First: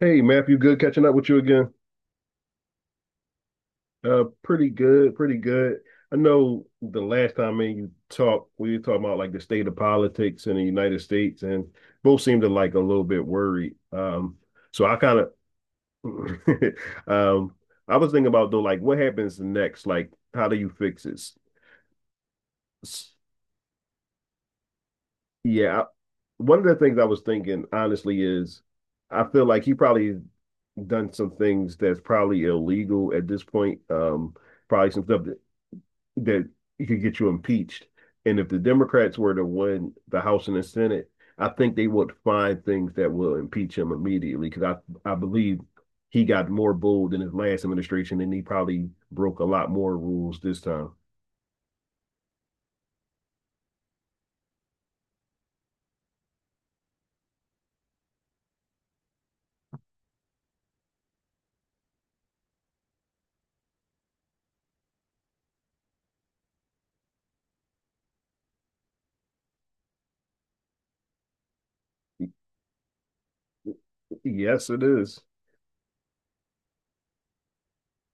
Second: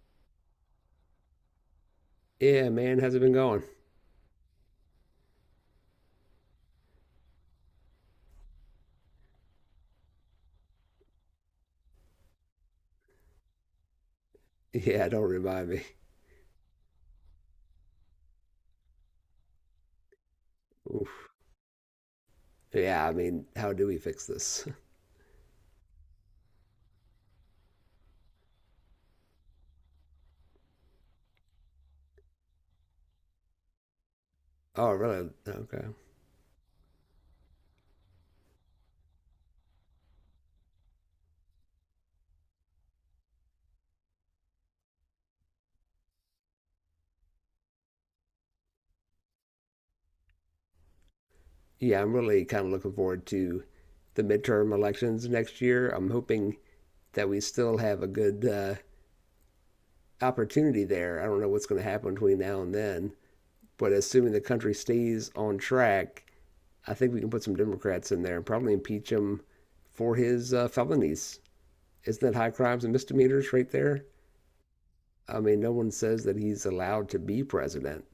Hey, Matthew, good catching up with you again. Yeah, man, how's it been going? Pretty good, pretty good. I know the last time me and you talked, we were talking about like the state of politics in the United States, and both seemed to like a little bit worried. So I Yeah, kind don't of, remind me. um, I was thinking about though, like what happens next? Like, how do you fix it? Oof. Yeah, s- I mean, how do we fix this? Yeah, one of the things I was thinking honestly is, I feel like he probably done some things that's probably illegal at this point. Probably Oh, some stuff really? Okay. that it could get you impeached. And if the Democrats were to win the House and the Senate, I think they would find things that will impeach him immediately because I believe he got more bold in his last administration and he probably broke a lot more rules this time. Yeah, I'm really kind of looking forward to the midterm elections next year. I'm hoping that we still have a good opportunity there. I don't know what's going to happen between now and then, but assuming the country stays on track, I think we can put some Democrats in there and probably impeach him for his felonies. Isn't that high crimes and misdemeanors right there? Yes, it is. I mean, no one says that he's allowed to be president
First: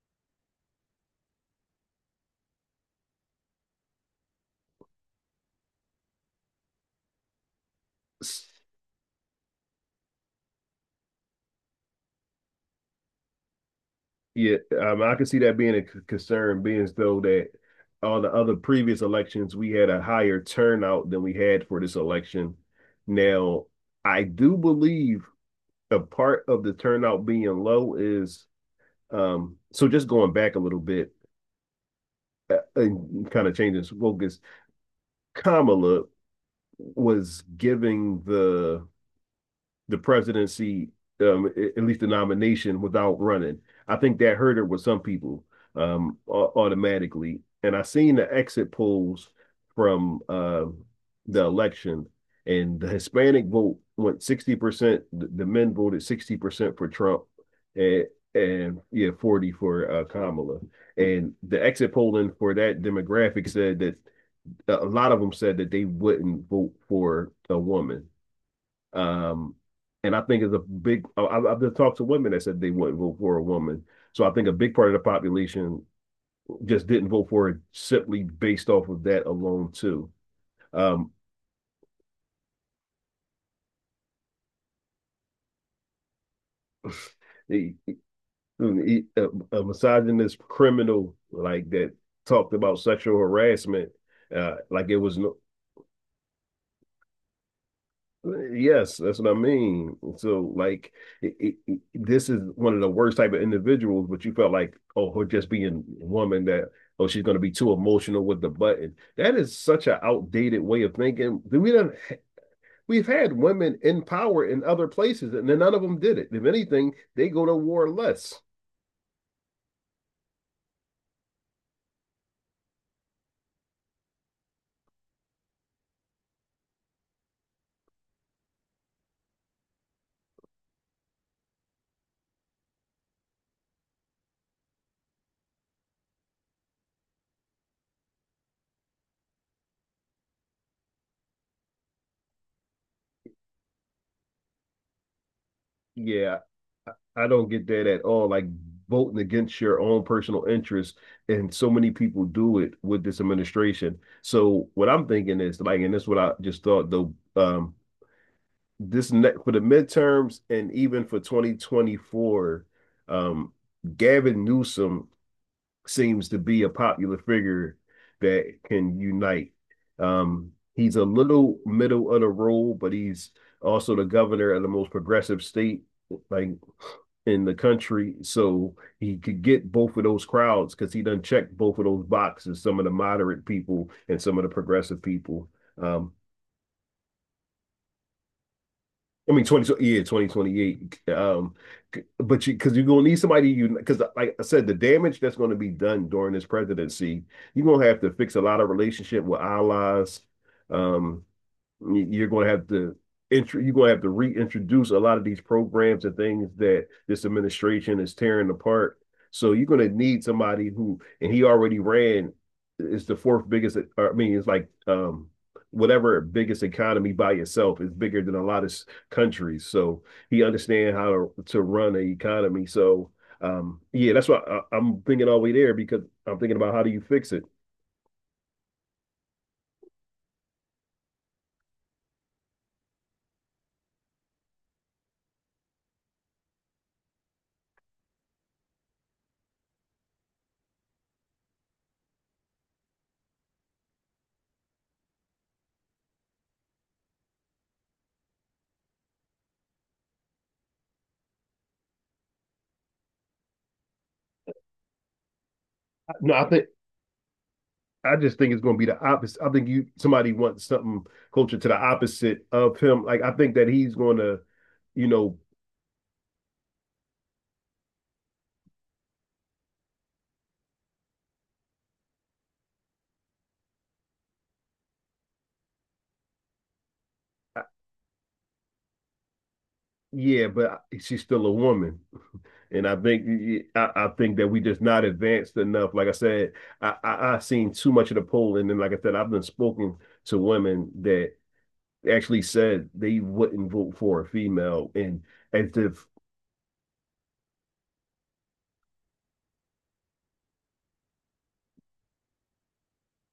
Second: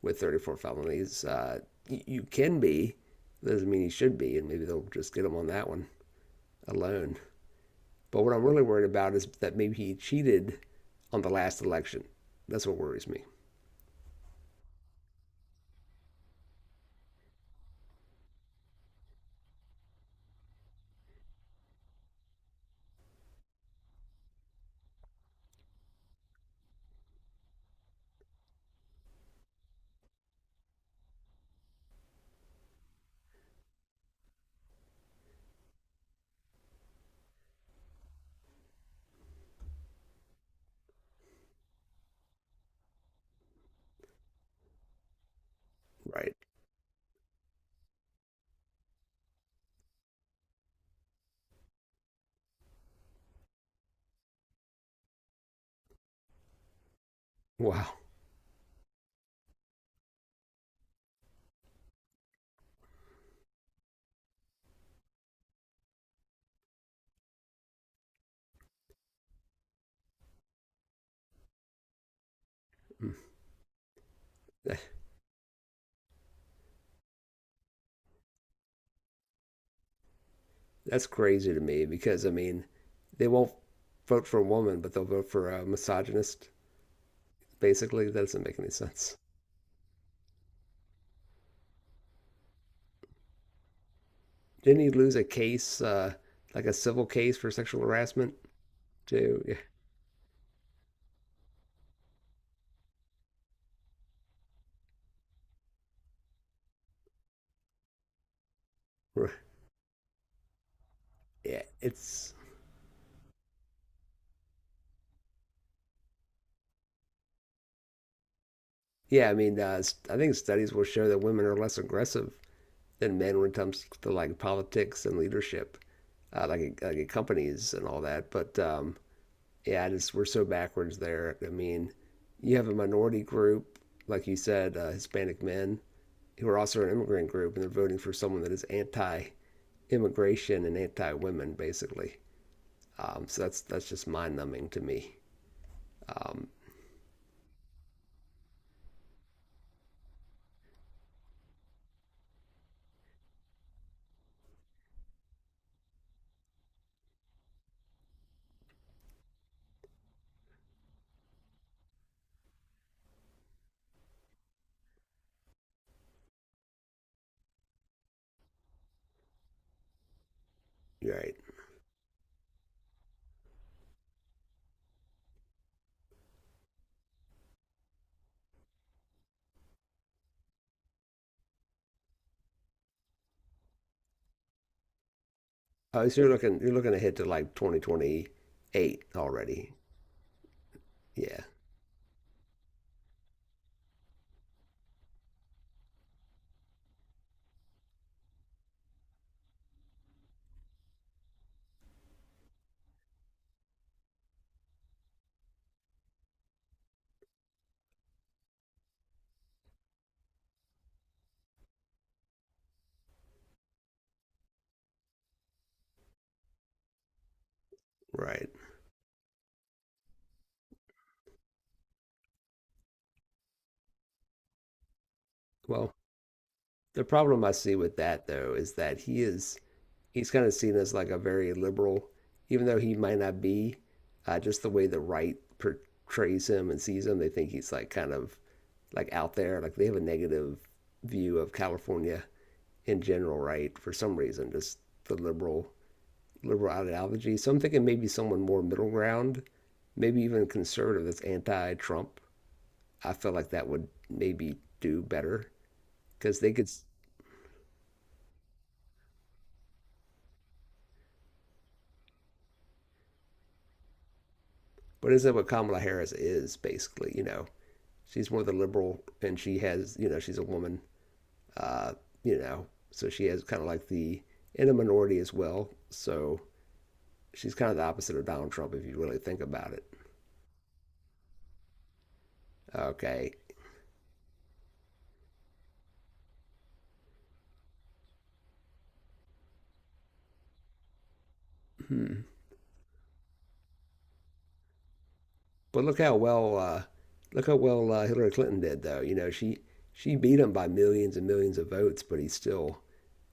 with 34 felonies. You can be, doesn't mean he should be, and maybe they'll just get him on that one alone. But what I'm really worried about is that maybe he cheated on the last election. That's what worries me. Yeah, I can see that being a concern, being as though that all the other previous elections, we had a higher turnout than we had for this election. Now, I do believe a part of the turnout being low is so just going back a little bit and kind of changing focus, Kamala was giving the presidency, um, at least the nomination, without running. I think that hurt it with some people um, Right. automatically. And I seen the exit polls from the election, and the Hispanic vote went 60%. The men voted 60% for Trump Wow. and, and yeah, 40 for Kamala. And the exit polling for that demographic said that a lot of them said that they wouldn't vote for a woman. Um, and I think it's a big. I've just talked to women that said they wouldn't Mm. vote for a woman. So I think a big part of the population just didn't vote for it simply based off of that alone too. That's Um, crazy to me because, I mean, they won't vote for a woman, but they'll vote for a misogynist, basically. That doesn't make any a, sense. a misogynist criminal like that talked about sexual harassment Didn't like he it lose was a no, case, like a civil case for sexual harassment, yes, that's what I too? Yeah. mean. So, like, this is one of the worst type of individuals. But you felt like, oh, her just being a woman that, oh, she's going to be too emotional with the button. Yeah, That is such an outdated way of thinking. We don't. it's We've had women in power in other places, and then none of them did it. If anything, they go to war less. yeah. I mean, I think studies will show that women are less aggressive than men when it comes to like politics and leadership, like in companies and all that. But yeah, I just we're so backwards there. I mean, you have a minority group, like you said, Hispanic men who are also an immigrant group, and they're voting for someone that is anti-immigration and anti-women, basically. So that's just mind-numbing to me. Yeah, Um, I I don't get that at all. Like voting against your own personal interests, and so many people do it with this administration. So what I'm thinking is like, and this is what I just thought though. This ne for the midterms and even for 2024, um, Gavin Newsom seems to be a popular figure that can unite. He's a right. little middle of the road, but he's also the governor of the most progressive state like in the country. So he could get both of those crowds because he done checked both of those boxes, some of the moderate people and some of the progressive people. Oh, Um, so you're looking ahead to like 2028 I mean, 20, already. yeah, 2028. Yeah, But you, because you're going to need somebody, you, because like I said, the damage that's going to be done during this presidency, you're going to have to fix a lot of relationship with allies. Um, are going to have to you're going to have to reintroduce a lot of these programs and things that this administration is tearing apart. So you're going to need somebody who, and he already ran, it's the fourth biggest. I mean, it's like whatever biggest economy by itself is bigger than a right. lot of countries. So he understands how to run an economy. So yeah, that's why I'm thinking all the way there Well, because I'm thinking about how do you the fix it. problem I see with that though is that he's kind of seen as like a very liberal, even though he might not be. Just the way the right portrays him and sees him, they think he's like kind of out there. Like they have a negative view of California in general, right? For some reason, just the liberal ideology. So I'm thinking maybe someone more middle ground, maybe even conservative that's anti-Trump. I felt like that would maybe do better No, because I they think could. I just think it's going to be the opposite. I think you somebody wants something closer to the opposite of him. Like I think that he's going to, you But isn't that know, what Kamala Harris is basically? You know, she's more of the liberal, and she has, you know, she's a woman. Uh, you know, so she has kind of like the in a minority as well. So she's I- kind of the opposite of Donald Trump if you really think about it. yeah, but she's still a woman, and I think Okay. I think that we just not advanced enough. Like I said, I've seen too much of the poll, and then like I said, I've been spoken to women that Hmm. actually said they wouldn't vote for a female, and as But look if how well Hillary Clinton did though. You know, she beat him by millions and millions of votes, but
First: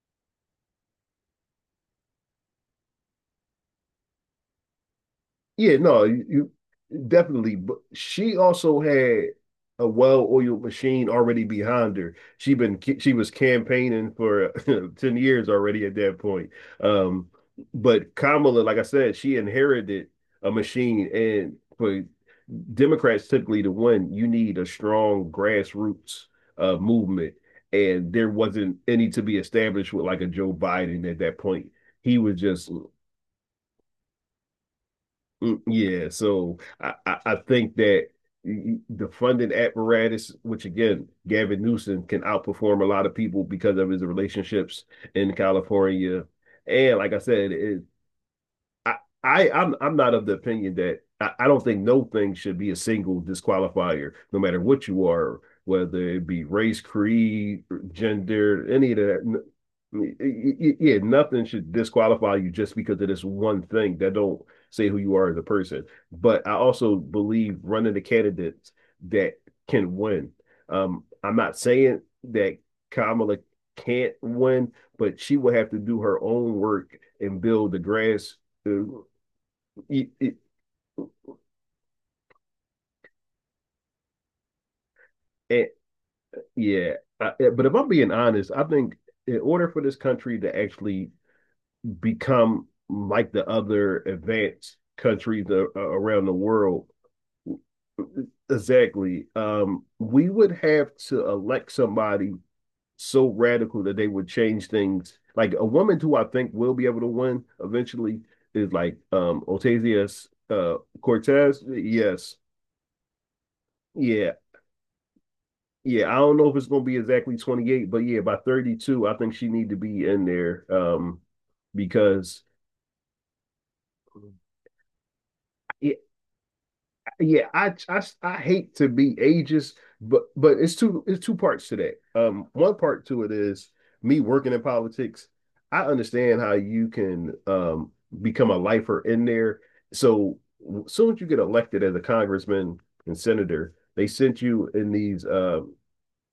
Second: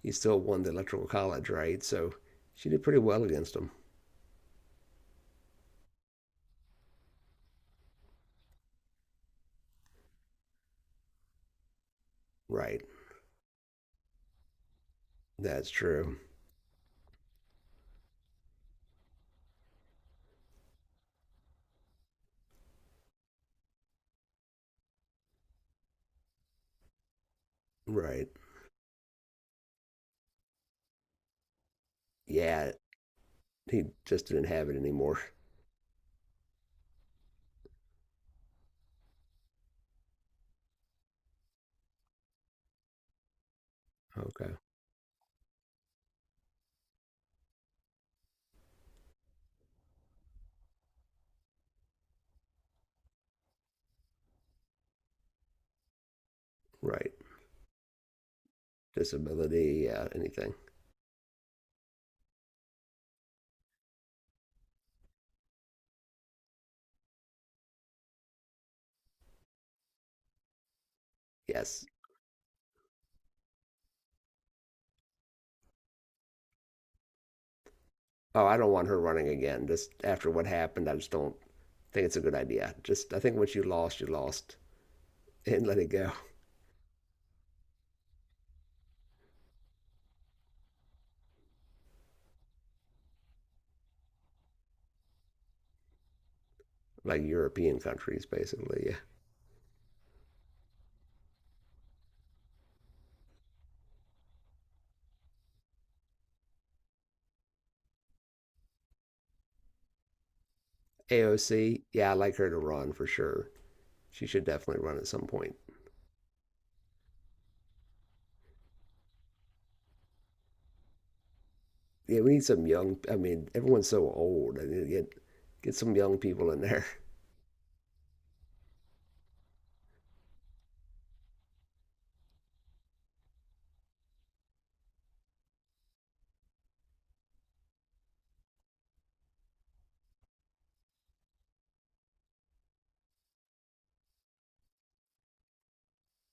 he still won the electoral college, right? So she did pretty well against him. yeah, no, you definitely. But she also had a well-oiled machine already behind her. Right. She was campaigning for 10 years That's already at that true. point. Um, but Kamala, like I said, she inherited a machine. And for Democrats typically to win, you need a strong grassroots movement. And there Right. wasn't any to be established with like a Joe Biden at that point. He was just Yeah. He just didn't have it anymore. mm, yeah, so I think that the funding apparatus, which again, Gavin Newsom can outperform a lot of people because of his Okay. relationships in California. And like I said, I, I'm not of the opinion that I don't think no thing should be a single disqualifier, no matter what you are, whether it be race, Right. creed, gender, any of that. Disability, anything. Yeah, nothing should disqualify you just because of this one thing that don't say who you are as a person. But I also believe running the candidates that can win. I'm not Yes. saying that Kamala can't win, but she will have to do her own work and build the grass Oh, I don't it, want her running again. Just after it, what happened, I just don't think it's a good idea. Just, I think once you lost and let it, it go. yeah. But if I'm being honest, I think in order for this country to actually become like the other advanced countries around the world, Like European countries, basically. Yeah. exactly, we would have to elect somebody so radical that they would change things. Like a woman who I think will be able to win eventually is like Ocasio Cortez. AOC, yeah, I Yes, like her to run for sure. She yeah. should definitely run at some point. Yeah, I don't know if it's going to be exactly 28, but yeah, by 32, I think she need to be in there Yeah, we because need some young. I mean, everyone's so old. I mean, get yeah, some young people in there. yeah, I hate to be ageist, but it's two parts to that. One part to it is me working in politics. I understand how you can become a lifer in there. So soon as you get elected as a congressman and senator, they sent you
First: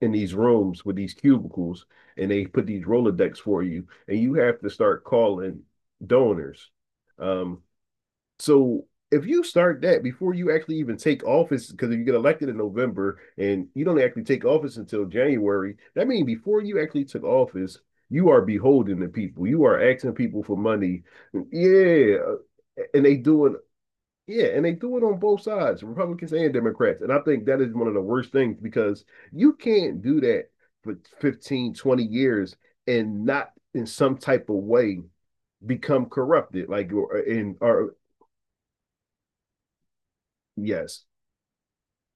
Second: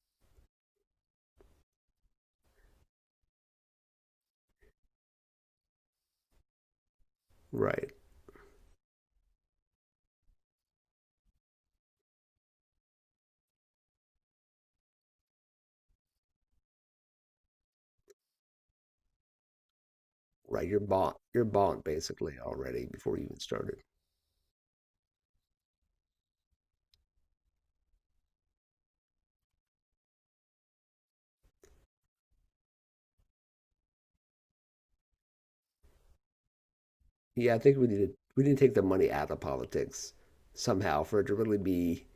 in these rooms with these cubicles and they put these Rolodex for you and you have to start calling donors. Um, Right? so if you start that before you actually even take office, because if you get elected in November and you don't actually take office until January, that means before you actually took office, you are beholden to people. You are asking people for Right. You're money. bought. You're bought Yeah. basically already And they before you even do it started. Yeah, and they do it on both sides, Republicans and Democrats. And I think that is one of the worst things because you can't do that for 15, 20 years and not in some type of way become corrupted. Like Yeah, in I think or we need to take the money out of politics yes. somehow for it to really be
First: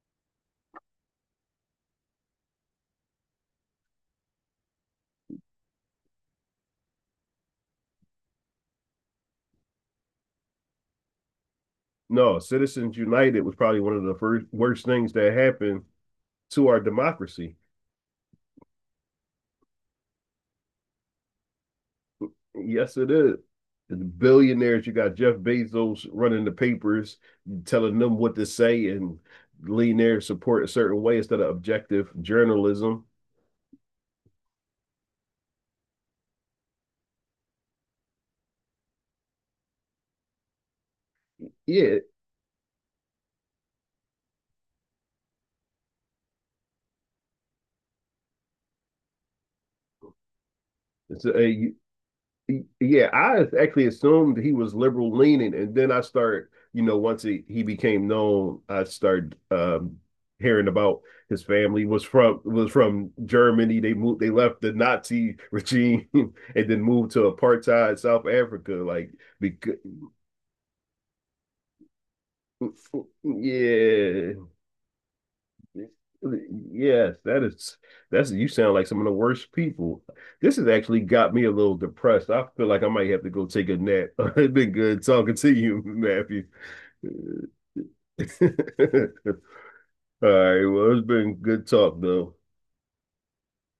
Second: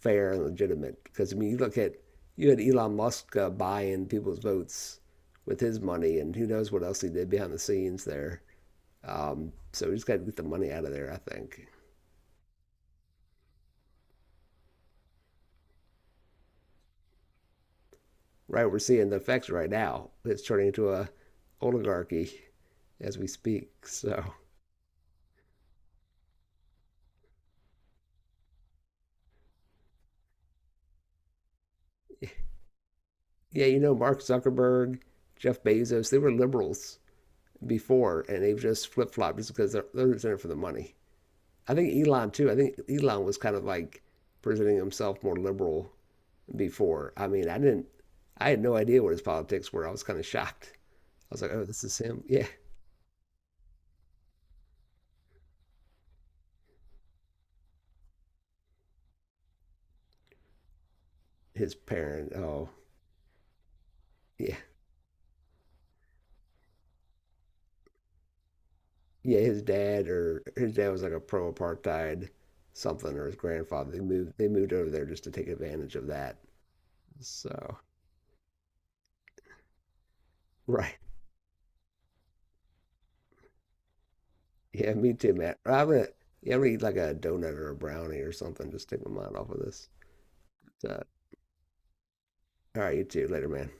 fair and legitimate. Because I mean, you look at you had Elon Musk buying people's votes with his money, and who knows what else he did behind the scenes there. So we just got to get the money out of there, I think. No, Citizens United was probably one of the first worst things that happened to our democracy. Right, we're seeing the effects right now. It's turning into a oligarchy Yes, it as we is. speak. The So billionaires, you got Jeff Bezos running the papers, telling them what to say and lean their support a certain way instead of objective journalism. yeah, you know, Mark Zuckerberg, Jeff Bezos, they were liberals before, and they've just flip-flopped just because they're in it for the money. I think Yeah, Elon too. I think Elon was kind of like presenting himself more liberal before. I mean, I didn't, I had no idea what his politics were. I was kind of shocked. it's I was like, oh, a, this is him. Yeah, yeah. I actually assumed he was liberal leaning, and then you know, once he became known, I started hearing about his his family parent, oh was from Germany. They moved, they yeah. left the Nazi regime, and then moved to apartheid South Africa, like yeah, his because dad or his dad was like a pro apartheid something, or his grandfather. They moved yeah. they moved over there just to take advantage of that. Yes, So that's you sound like some of the worst people. This has right. actually got me a little depressed. I feel like I might have to go take a nap. It's been Yeah, good me talking too, to Matt. you, Matthew. I'm gonna eat like a donut or a brownie or something, just take my mind off of this. All right, well, So, it's been good talk though. all right, you too. Later, man.